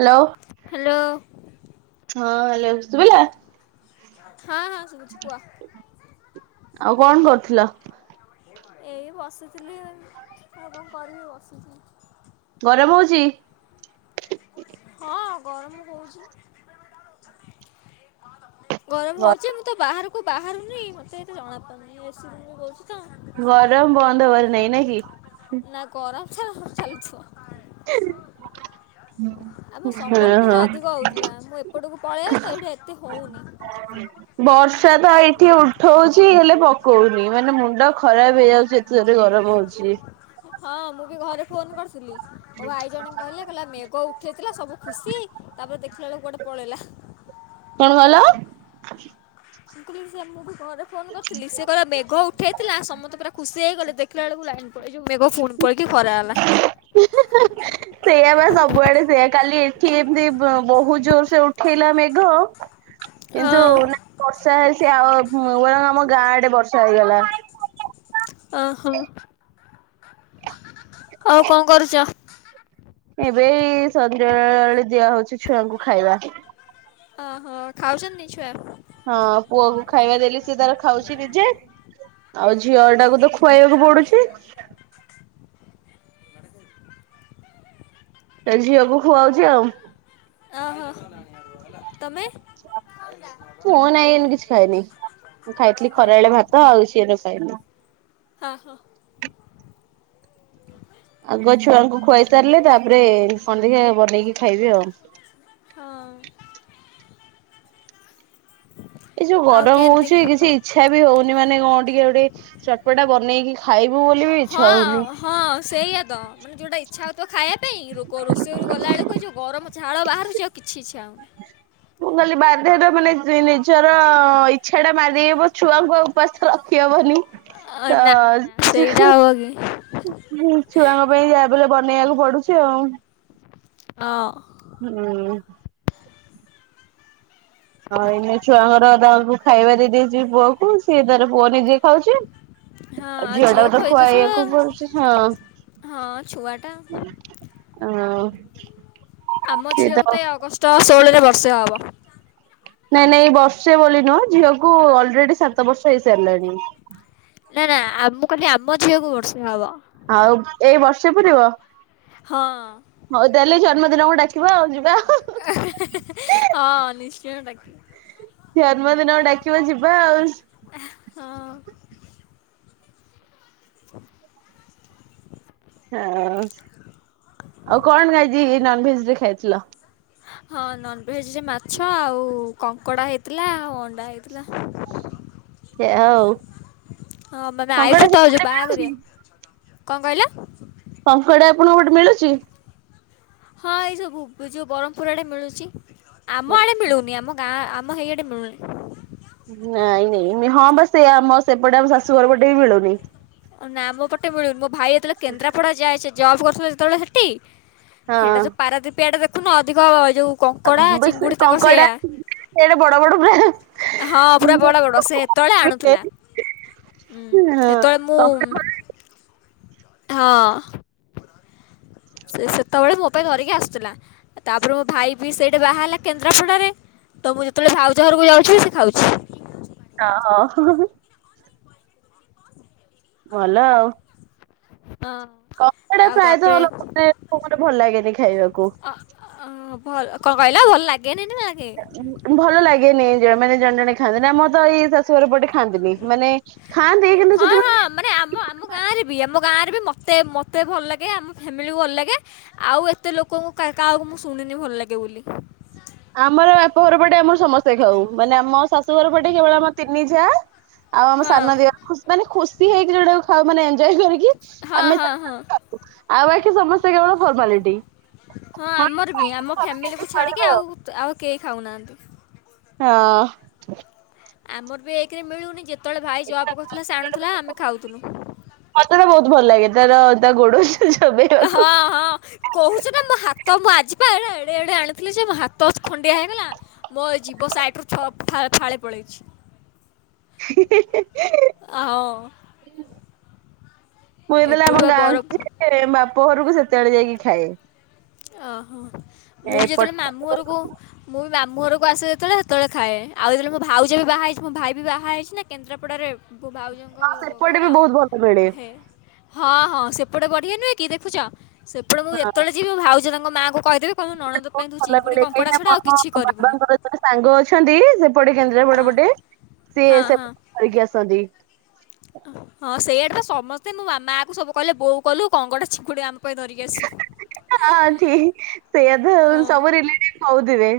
Hello. ଲୋ ହଁ hello ସୁଭିଲା। ହଁ ହଁ ସୁୁବୁଛି କୁହ। ଆଉ କଣ କରୁଥିଲ? ଏଇ ବସୁଥିଲି ଏବଂ କରିି ବସୁଛି। ଗରମ ହଉଚି? ହଁ ଗରମ ହଉଛି ଗରମ ହଉଛି ମୁଁ ତ ବାହାର ବାହାରୁନି ମତେ ଏତେ ଜଣାପାରୁନି ଏ ସି ରୁମରେ ରହୁଛି। ତ। ଗରମ ବନ୍ଦ ହବାର ନାଇଁ ନାକି? ନା ଗରମ ତ ଚାଲିଥିବ। ହୁଁ। ଆମ ସମ୍ବଲପୁରରେ ଅଧିକ ହଉଥିଲା ମୁଁ ଏପଟକୁ ପଳେଇ ଆସେ ଏଈଠେ ଏତେ ହଉନି। ବର୍ଷା ତ ଏଇଠି ଉଠଉଛି ହେଲେ ପକଉନି ମାନେ ମୁଣ୍ଡ ଖରାପ ହେଇଯାଉଛି ଏତେ ରେ ଗରମ ହଉଛି। ହଁ ମୁଁ ବି ଘରେ ଫୋନ କରିଥିଲି। ମ ଭାଇ ଜଣେ କହିଲେ କହିଲା ମେଘ ଉଠେଇଥିଲା ସବୁ ଖୁସି ତାପରେ ଦେଖ କୁଆଡେ ପଳେଇଲା। କଣ କହିଲ? ସେ ମୁଁ ବି ଘରେ ଫୋନ କରିଥିଲି ସେ କହିଲା ମେଘ ଉଠେଇଥିଲା ସମତେ ପୁରା ଖୁ ସେଇ ଗଲେ ଦେଖିଲା ବେଳକୁ ଲାଇନ ପଳେଇ ଏ ଜଉ ମେଘ ଫୁନ୍ ପଳକି ଖରା ହେଲା। ସେଇଆ ବା ସବୁଆଡେ ସେଇଆ କାଲି ଏଠି ଏମିତି ବ-ବହୁତ ଜୋର ସେ ଉଠେଇଲା ମେଘ କିନ୍ତୁ ହଁ ନା ବର୍ଷା ହେଲେ ସେ ଆ ଆମ ଗାଁଡେ ବର୍ଷା ହେଇଗଲା। ଅହୋ। ଆଉ କଣ କରୁଛ? ଏବେ ଏଇ ସଞ୍ଜବେଳେ ଦିଆ ହଉଛି ଛୁଆଙ୍କୁ ଖାଇବା। ଅ ହଁ ଖାଉଛନ୍ତି ଛୁଆ? ହଁ ପୁଅ କୁ ଖାଇବା ଦେଲି ସେ ତାର ଖାଉଛି ନିଜେ ଆଉ ଝିଅ ଟାକୁ ତ ଖୁଆଇବାକୁ ପଡୁଛି। ସେ ଝିଅକୁ ଖୁଆଉଛି ଆଉ। ଓହୋ ତମେ? [inaudible] ମୁଁ ନାଇଁ ଏନୁ କିଛି ଖାଇନି। ମୁ ଖାଇଥିଲି ହଁ ଖରାବେଳେ ଭାତ ଆଉ କିସି ଏନେ ଖାଇନି। ହଁ ହଁ। ଆଗ ଛୁଆଙ୍କୁ ଖୁଆଇ ସାରିଲେ ତାପରେ କଣ ଦେଖିଆ ବନେଇକି ଖାଇବି ଆଉ। ହଁ ଏଇ ଯୋଉ ଆଉ ଗରମ କେମିତି? ହଉଛି କିଛି ଇଚ୍ଛା ବି ହଉନି ମାନେ କଣ ଟିକେ ଗୋଟେ ଚଟପଟା ବନେଇକି ଖାଇବୁ ବୋଲି ବି ଇଚ୍ଛା ହଉନି। ହଁ ହଁ ସେଇଆ ତ ମାନେ ଯୋଉଟା ଇଚ୍ଛା ହଉଥିବ ଖାଇବା ପାଇଁ ରୋଗ ରୋଷେଇ ଘରକୁ ଗଲାବେଳକୁ ଏଇ ଯୋଉ ଗରମ ଝାଳ ବାହାରୁଛି ଆଉ କିଛି ଇଛା ହଉନି। ହ ମୁଁ କହିଲି ବାଧ୍ୟ ତ ମାନେ ନିଜର ଇଚ୍ଛାଟା ମାରିବୁ ଛୁଆଙ୍କୁ ଆଉ ଉପାସ ତ ରଖିହବନି। ନା ତଅ ନା ସେଇଟା [unintelligible] ହବ କି? ଛୁଆଙ୍କ ପାଇଁ ଯାହା ବି ହେଲେ ବନେଇବାକୁ ପଡୁଛି ଆଉ। ହଁ। ହୁଁ। ହଁ ଏଇନେ ଛୁଆଙ୍କର ତାଙ୍କୁ ଖାଇବା ଦେଇଦେଇଛିି ପୁଅ କୁ ସିଏ ତାର ପୁଅ ନିଜେ ଖାଉଛି ହଁ ଆଉ ଝିଅ ଟା ଝିଅକୁ କୁ ତ ଖୋଇଦଉଛୁ ଖୁଆଇବାକୁ ଆଉ। ପଡ଼ୁଚି। ହଁ ହଁ ଛୁଆ ଟା ହଁ। ଆମ ଝିଅକୁ ତ ଏ ଅଗଷ୍ଟ ଷୋହଳରେ ବର୍ଷେ ହବ। ନାଇଁ ନାଇଁ ବର୍ଷେ ବୋଲି ନୁହ ଝିଅକୁୁ ଅଲରେଡି ସାତ ବର୍ଷ ହେଇସାରିଲାଣି। ନା ନା ଆମ ମୁଁ କହିଲି ଆମ ଝିଅକୁ ବର୍ଷେ ହବ। ସେ ପୁରିବ ହଁ ହଉ ତାହାଲେ ଜନ୍ମଦିନକୁ ଡାକିବ ଆଉ ଯିବା ହି ହି ହିଁ ହଁ ନିଶ୍ଚୟ ଡାକିବି। ଜନ୍ମଦିନ କୁ ଡାକିବ ଯିବା ଆଉ। ହଁ। [inaudible] ହଁ ଆଉ କଣ ଆଜି ନନଭେଜ ରେ ଖାଇଥିଲ? ହଁ ନନଭେଜରେ ମାଛ ଆଉ କଙ୍କଡ଼ା ହେଇଥିଲା ଆଉ ଅଣ୍ଡା ହେଇଥିଲା। ସେଇଆ ଆଉ ହଁ ମ ଆମେ କଙ୍କଡା ଆଇଛୁ ତ ଯଉ ସେପଟେ ମିଳୁଛି ବାହାଘରିଆ। କଣ କହିଲ? କଙ୍କଡ଼ା ଆପଣଙ୍କ ପଟେ ମିଳୁଛି? ହଁ ଏଇ ସବୁ ବୁ ଯୋଉ ବ୍ରହ୍ମପୁର ଆଡେ ମିଳୁଛି ଆମ ଆଡେ ମିଳୁନି ଆମ ଗାଁ ଆମ ମ ହେଇଆଡେ ମିଳୁନି। ନାଇଁ ନାଇଁ ହଁ ବା ସେ ଆମ ସେପଟେ ଆମ ଶାଶୁଘର ପଟେ ବି ମିଳୁନି। ନା ଆମ ପଟେ ମିଳୁନି ମୋ ଭାଇ ଯେତେବେଳେ କେନ୍ଦ୍ରାପଡା ଯାଏ ସେ ଜବ୍ କରୁଥିଲା ଯେତେବେଳେ ହେଠି ହେଟା ଯୋଉ ହଁ ପାରାଦୀପ ଆଡେ ଦେଖୁନ ଅଧିକ ଯୋଉ କଙ୍କଡା ବେଶ୍ ଚିଙ୍ଗୁଡି ତାଙ୍କର କଙ୍କଡା ସେଇଆ ସେଆଡେ ବଡ ବଡ ପୁରା ହଁ ପୁରା ବଡ ବଡ ସେ ହେତେଳେ ଆଣୁଥିଲା। ହୁଁ ହେତେବେଳେ ମୁଁ କଙ୍କଡା ହଁ। ସେ ସେତେବେଳେ ମୋ ପାଇଁ ଧରିକି ଆସୁଥିଲା। ତାପରେ ମୋ ଭାଇ ବି ସେଇଠେ ବାହା ହେଲା କେନ୍ଦ୍ରାପଡ଼ାରେ ତ ମୁଁ ଯେତେବେଳେ ଭାଉଜ ଘରକୁ ଯାଉଛି ସେ ଖାଉଛି। ଓ ହ ହୁଁ ହୁଁ। ଭଲ ଆଉ। ହଁ କଙ୍କଡ଼ା ଆଉ ଫ୍ରାଏ ତ ତାପରେ ଅ ଗୋଟେ ଭଲ ଲାଗେନି ଖାଇବାକୁ। ଭଲ କଣ କହିଲ ଭଲ ଲାଗେନି ନା ଲାଗେ ଭଲ ଲାଗେନି ମାନେ ଜଣେ ଜଣେ ଖାଆନ୍ତି ନା ଆମର ତ ଏଇ ଶାଶୁଘର ପଟେ ଖାଆନ୍ତିନି। ମାନେ ଖାଆନ୍ତି କିନ୍ତୁ ହଁ ହଁ ସେଥିପାଇଁ ମାନେ ଆମ ଆମ ଗାଁରେ ବି ଆମ ଗାଁରେ ବି ମ ମତେ ମତେ ଭଲ ଲାଗେ ଆମ ଫ୍ୟାମିଲିକୁ ଭଲ ଲାଗେ ଆଉ ଏତେ ଲୋକଙ୍କୁ କାହାକୁ ମୁଁ ଶୁଣିନି ଭଲ ଲାଗେ। ବୋଲି। ଆମର ବାପ ଘର ପଟେ ଆମର ସମସ୍ତେ ଖାଉ ମାନେ ଆମ ଶାଶୁ ଘର ପଟେ କେବଳ ଆମ ତିନି ଯାଆ ଆଉ ଆମ ହଁ ସାନ ଦିଅର ମାନେ ଖୁସି ହେଇକି ଯୋଉଟାକୁ ଖାଉ ମାନେ [unintelligible] ହଁ ଆଉ ହଁ ହଁ ବାକି ସମସ୍ତେ କେବଳ ଫର୍ମାଲିଟି। ହଁ ଆମର ବି ଆମ ଫ୍ୟାମିଲି କୁ ଛାଡିକି ଚଳିବ ଆଉ ଆଉ କେହି ଖାଉନାହାନ୍ତି। ହଁ। ଆମର ବି ଏକରେ ମିଳୁନି ଯେ ଯେତେବେଳେ ଭାଇ ହଁ ଜବ୍ କରୁଥିଲା ସେ ଆଣୁଥିଲା ଆମେ ଖାଉଥିଲୁ। ମତେ ତ ବହୁତ ଭଲ ଲାଗେ ତାର ତା ଗୋଡ଼ ହଁ ହଁ କହୁଛୁ ନା ମୋ ହାତ ମୁଁ ଆଜି ଆ ଯିବା ଏଡ଼େ ଏଡ଼େ ଆଣୁଥିଲି ଯେ ମୋ ହାତ ଖଣ୍ଡିଆ ହେଇଗଲା ମୋ ଜିଭ ସାଇଟରୁ ଛ ଫାଳେ ପଳେଇଛି। ହି ହିଁ ହିି। ହଁ ମୁଁ ଯେତେବେଳେ ଏପଟୁ ଆମ ବା ବରଫ ଗାଁକୁ ଯାଏ ବାପ ଘରକୁ ସେତେବେଳେ ଯାଇକି ଖାଏ। ଓହୋ ମୁଁ ବି ଏପଟ ଯେତେବେଳେ ମାମୁଁ ଘରକୁ ମୁଁ ମାମୁଁ ଘରକୁ ଆସେ ଯେତେବେଳେ ହେତେଳେ ଖାଏ ଆଉ ଯେତେବେଳେ ମୋ ଭାଉଜ ବି ବାହା ହେଇଛି ନା ମୋ ଭାଇ ବି ବାହା ହୋଇଛି ନା କେନ୍ଦ୍ରାପଡ଼ାରେ ଭାଉଜଙ୍କ ହଁ ସେପଟେ ଘର ବି ବହୁତ ଭଲ ମିଳେ ହେ ହଁ ହଁ ସେପଟେ ବଢିଆ ନୁହେ କି ଦେଖୁଛ ସେପଟେ ମୁଁ ହଁ ଯେତେବେଳେ ଯିବି ଭାଉଜ ତାଙ୍କ ମାଆଙ୍କୁ କହି ବହୁତ ଭଲ ମିଳେ କାହିଁକି ନା କିଛି ମୋ କରିବୁନି ବାବାଙ୍କର ଜଣେ ସାଙ୍ଗ ଅଛନ୍ତି ସେପଟେ କେନ୍ଦ୍ରାପଡା ହଁ ପଟେ ସେ ହଁ ହଁ [unintelligible] ଆସନ୍ତି। ହଁ ସେଇଆଡେ ତ ସମସ୍ତେ ମୋ ମା କୁ ସବୁ ଗଲୁ ବୋହୂ ଗଲୁ କଙ୍କଡ଼ା ଚିଙ୍ଗୁଡ଼ି ପାଇଁ ଧରିକି ହଁ ଠିକ ସେଇଆ ତ ଆସିବୁ ସବୁ ରିଲେଟିଭ କହୁଥିବେ।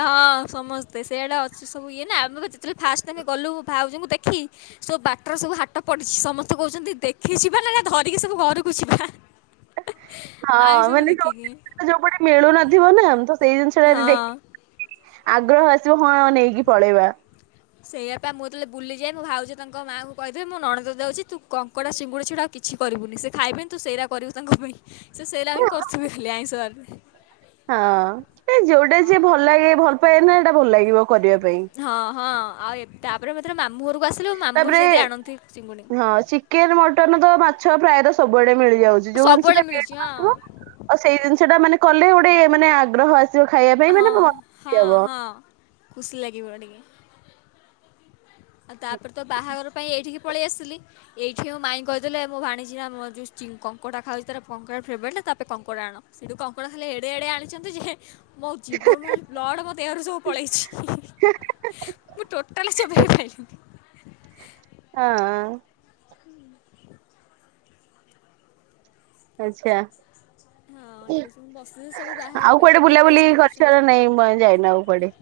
ହଁ। ସମସ୍ତେ ସେଇଆଡେ ଅଛି ସବୁ ଇଏ ନା ଆମେ ଯେତେବେଳେ ଫାଷ୍ଟ ଟାଇମ ଗଲୁ ଭାଉଜଙ୍କୁ ଦେଖି ସବୁ ବାଟରେ ସବୁ ସବୁ ହାଟ ପଡିଛି ସମସ୍ତେ କହୁଛନ୍ତି ଦେଖି ଯିବା ନା ନା ଧରିକି ସବୁ ଘରକୁ ଯିବା। ହଁ ଆଇ ସବୁ ମାନେ ଯ ଦେଖିକି ଯୋଉେ ପଟେ ମିଳୁନଥିବ ନା ଆମେ ତ ସେଇ ଜିନିଷଟା ଯଦି ହଁ ଦେଖ ଆଗ୍ରହ ଆସିବ ହଁ ନେଇକି ପଳେଇବା। ସେଇଆପା ମୁଁ ଯେତେବେଳେ ବୁଲିଯାଏ ମୁଁ ଭାଉଜ ତାଙ୍କ ମାଆଙ୍କୁ କହିିଥିବେ ମୋ ନଣନ୍ଦ ଯାଉଛି ତୁ କଙ୍କଡା ଚିଙ୍ଗୁଡି ଛଡ଼ା ଆଉ କିଛି କିଛି କରିବୁନି ସେ ଖାଇବେନି ତୁ ସେଇରା କରିବୁ ତାଙ୍କ ପାଇଁ। ସେଇଟା ହିଁ କରଥିବେ ଖାଲି ଆଇଁସର ହଁ ଏ ଯୋଉଟା ଯିଏ ଭଲ ଲାଗେ ଭଲ ପାଏ ନା ହେଇଟା ଭଲ ଲାଗିବ କରିବା ପାଇଁ। ହଁ ହଁ ଆଉ ଏ ତାପରେ ମ - - ତାପରେ ଚିଙ୍ଗୁଡ଼ି ହଁ ଚିକେନ ମଟନ ତ ମାଛ ଫ୍ରାଏ ର ସବୁଆଡେ ମିଳି - - ମିଳିଯାଉଚି ଯୋଉ ସବୁବେଳେ ଜିନିଷଟା ମିଳୁଛି ହଁ। [unintelligible] ସେଇ ଜିନିଷ ଟା ମାନେ କଲେ ଗୋଟେ ମାନେ ଆଗ୍ରହ ଆସି - - ହଁ ହଁ ହଁ ଖୁସି ଲାଗିବ ଟିକେ। ଆଉ ତାପରେ ତ ବାହାଘର ପାଇଁ ଏଇଠିକି ପଳେଇ ଆସଥିଲି ଏଇଠି ମାଇଁ କହିଦେଲେ ମୋ ଭାଣିଛି ନା ମୋ ଯେଉଁ କଙ୍କଟା ଖାଉଛି ତାର କଙ୍କଟା ଫେବରେଟ୍ ତାପେ କଙ୍କଡା ଆଣ ସେଠୁ କଙ୍କଡା ଖାଲେ ଏଡେ ଏଡେ ଆଣିଛନ୍ତି ଯେ ମୋ ଜୀବନ ମ ବ୍ଲଡ଼ ମୋ ଦେହରୁ ସବୁ ପଳେଇଛି ମୁଁ ଟୋଟାଲ ସେ ହଁଅ। ଆଚ୍ଛା। ହଁ ଏଡେ ସବୁ ବସି ଆଉ କୁଆଡେ ବୁଲାବୁଲି କରିଛ ନାଇଁ ଯାଇନ ଆଉ କୁଆଡେ।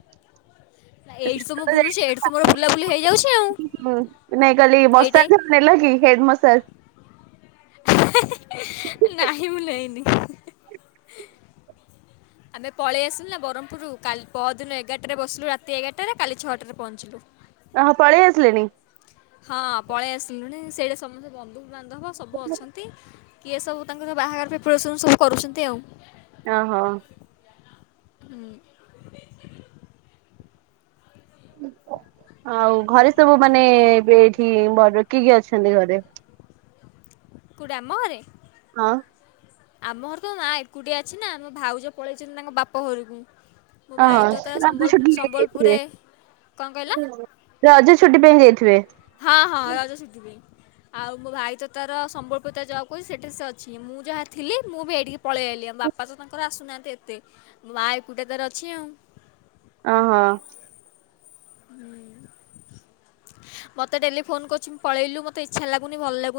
ନା ଏଇଠି ତ ମୁଁ ବୁଲୁଛି ଏଇଠି ତୁମର ବୁଲାବୁଲି ହେଇଯାଉଛି ଆଉ। ହୁଁ ନାଇଁ କାଲି ଏଇଟା ମସାଜ ନେଲା କି ହେଡ ମସାଜ। ନାହିଁ ମୁଁ ନେଇନି। [inaudible] [inaudible] ଆ ହଁ ପଳେଇ ଆସିଲୁଣି ସେଇଟା ସମସ୍ତେ ବନ୍ଧୁ ବା କିଏ ସବୁ ତାଙ୍କର ଓ ହୋ [inaudible] [inaudible] ଆଉ ଘରେ ସବୁ ମାନେ ଏବେଏଇଠି ବଡର କିଏ କିଏ ଅଛନ୍ତି ଘରେ କୁ ଡ଼ାମ। ହଁ। ଆ ଅଁ ରଜଛୁଟିରେ ଯାଇଥିବେ କ'ଣ କହିଲ ହଁ ରଜ ଛୁଟି - - ଛୁଟି ପାଇଁ ଯାଇଥିବେ? ହଁ ହଁ ରଜ ଛୁଟି ପାଇଁ। ଆଉ ମୋ ଭାଇ ବାପା ତ ତାଙ୍କର ଆସୁନାହାନ୍ତି ଏତେ ମା ଏକୁଟିଆ ତାର ଓ ହୋ। ମତେ ଡେଲି ମୁଁ କହିଲି ତୁ ତ ମୋତେ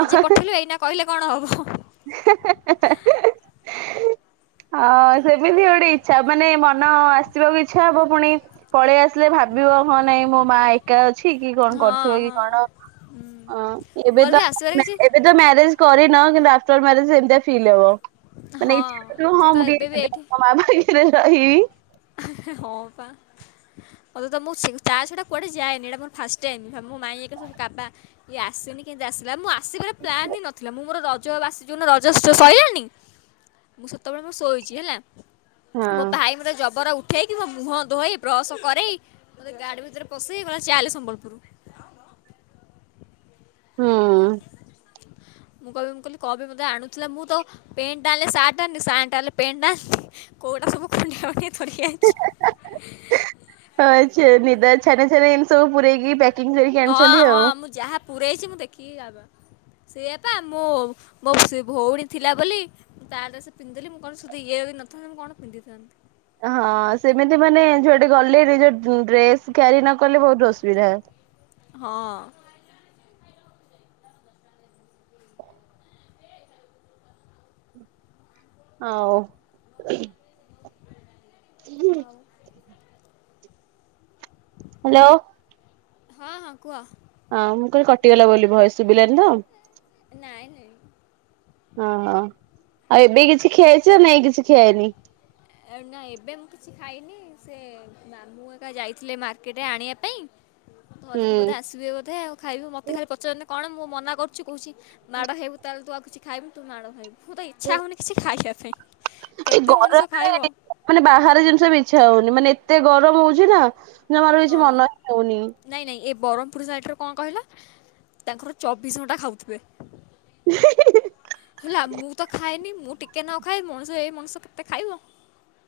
ନିଜେ ପଠେଇଲୁ ଏଇନା କହିଲେ କଣ ହେବ? ହସ ହଁ ସେମିତି ଗୋଟେ ବି ହୋ ହଁ ନାଇଁ ମୋ ମା ଏକା ଅଛି। ଅଛି କି କଣ ହଁ କରୁଥିବ କି ହଁ କଣ ହୁଁ ଏବେ ମୋର ବି ତ ଆସିବାର କିଛି ଏବେ ତ ମ୍ୟାରେଜ କରିନ କିନ୍ତୁ ଆଫଟର ମ୍ୟାରେଜ ମାନେ ହଁ। ଇଚ୍ଛା କରିବ ମୋତେ ତ ହଁ ଏବେ ବି ଏଇଠି ମତେ ତ ଇଆ। ମୁଁ ସେତେବେଳେ ମୋର ଶୋଇଛି ହେଲା। ହଁ ଉଠେଇକି ମୋ ମୁହଁ ଧୋଇ [inaudible] ମୁଁ କହିବି ମୁଁ କହିଲି କଉଟା ସବୁ ଖଣ୍ଡିଆ ମଣ୍ଡିଆ ଧରିକି ଆଇଚି। ନିଦ ଛାନିଆ ଛାନିଆରେ ଏମତି ସବୁ ପୁରେଇକି ପ୍ୟାକ୍ ହଁ ହଁ ମୁଁ ଯାହା ପୂରେଇଛି ମୁଁ ଦେଖିକି କାବା ସିଏ ପା ମୋ ମୋ ସେ ଭ ନ ହୁଁ। ହଁ। ହଉ [inaudible] ଆଉ ହାଲୋ। ହଁ ହଁ କୁହ। ହଁ ମୁଁ କହିଲି କଟିଗଲା ବୋଲି ଭଏସ ଶୁଭିଲାନି ତ ନାଇଁ ନାଇଁ ଓହୋ ଆଉ ଏବେ କିଛି ଖିଆହେଇଛି ନା କିଛି ଖିଆହେଇନି। ନା ଏବେ ମୁଁ କିଛି ଖାଇନି ସେ ମାମୁଁ ଏକା ଯାଇଥିଲେ ମାର୍କେଟରେ ଆଣିବା ପାଇଁ ଧରିକି ବୋଧେ ହୁଁ ଆସିବେ ବୋଧେ ଆଉ ଖାଇବେ ମତେ ଖାଲି ପଚାରୁଛନ୍ତି କଣ ମୁଁ ମନା କରୁଛି କହୁଛି ମାଡ଼ ହେବୁ ତାହେଲେ ତୁ ଆଉ କିଛି ଖାଇବୁି ତୁ ମାଡ଼ ଖାଇବୁ। ମୁଁ ତ ଇଚ୍ଛା ହଉନି କିଛି ଖାଇବା ପାଇଁ କେତେ ମଣିଷ ମାନେ ଖାଇବ ମାନେ ବାହାରେ ଜିନିଷ ବିଛା ହଉନି ମାନେ ଏତେ ଗରମ ହଉଛି ନା? ଜମାରୁ କିଛି ମନ ହଁ ହଉନି। ବରମପୁର ସାଇଟରେ କଣ କହିଲ ତାଙ୍କର ଚବିଶ ଘଣ୍ଟା ଖାଉଥିବେ। ହି ହିଁ। ହେଲା ମୁଁ ତ ଖାଏନି ମୁଁ ଟିକେ ନ ଖାଏ ମଣିଷ ଏଇ ମଣିଷ କେତେ ଖାଇବ।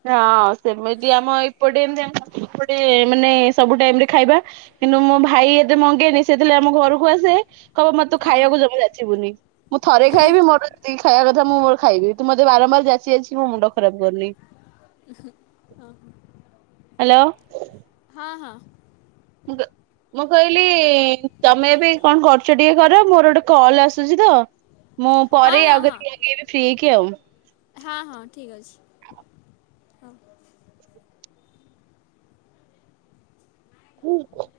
ହଁ ସେମତି ଆମ ଏପଟେତି [inaudible] ମାନେ ସବୁ ଟାଇମିରେ ଖାଇବା। କିନ୍ତୁ ମୋ ଭାଇ ଏତେ ମଗେନି ସେଥିଳେ ଆମ ଘରକୁ ଆସେ କହ ମତେ ତୁ ହଁ ଖାଇବାକୁ ଜମା ଯାଚିବୁନି ମୁଁ ଥରେ ଖାଇବି ମୋର ଯେତିକି ଖାଇବା କଥା ମୁଁ ମୋର ଖାଇବି ତୁ ମତେ ବାରମ୍ବାର ଯାଚି ଯାଚି ମୋ ମୁୋଣ୍ଡ ଖରପ କରନି। ହ। ହ୍ୟାଲୋ। ଓହ। ମୁ ମୁଁ କହିଲି ତମେ ଏ ବି କଣ କରୁଛ ଟିକେ କରର ମୋର ଗୋଟେ କଲ ଆସୁଛି ତ? ମୁଁ ହଁ ପରେ ଆଉ ହଁ ହଁ ଆଗି [inaudible] ଫ୍ରି ହେଇକି ଆଉ। ହଁ ହଁ ଠିକ ଅଛି ହଉ। ହୁଁ।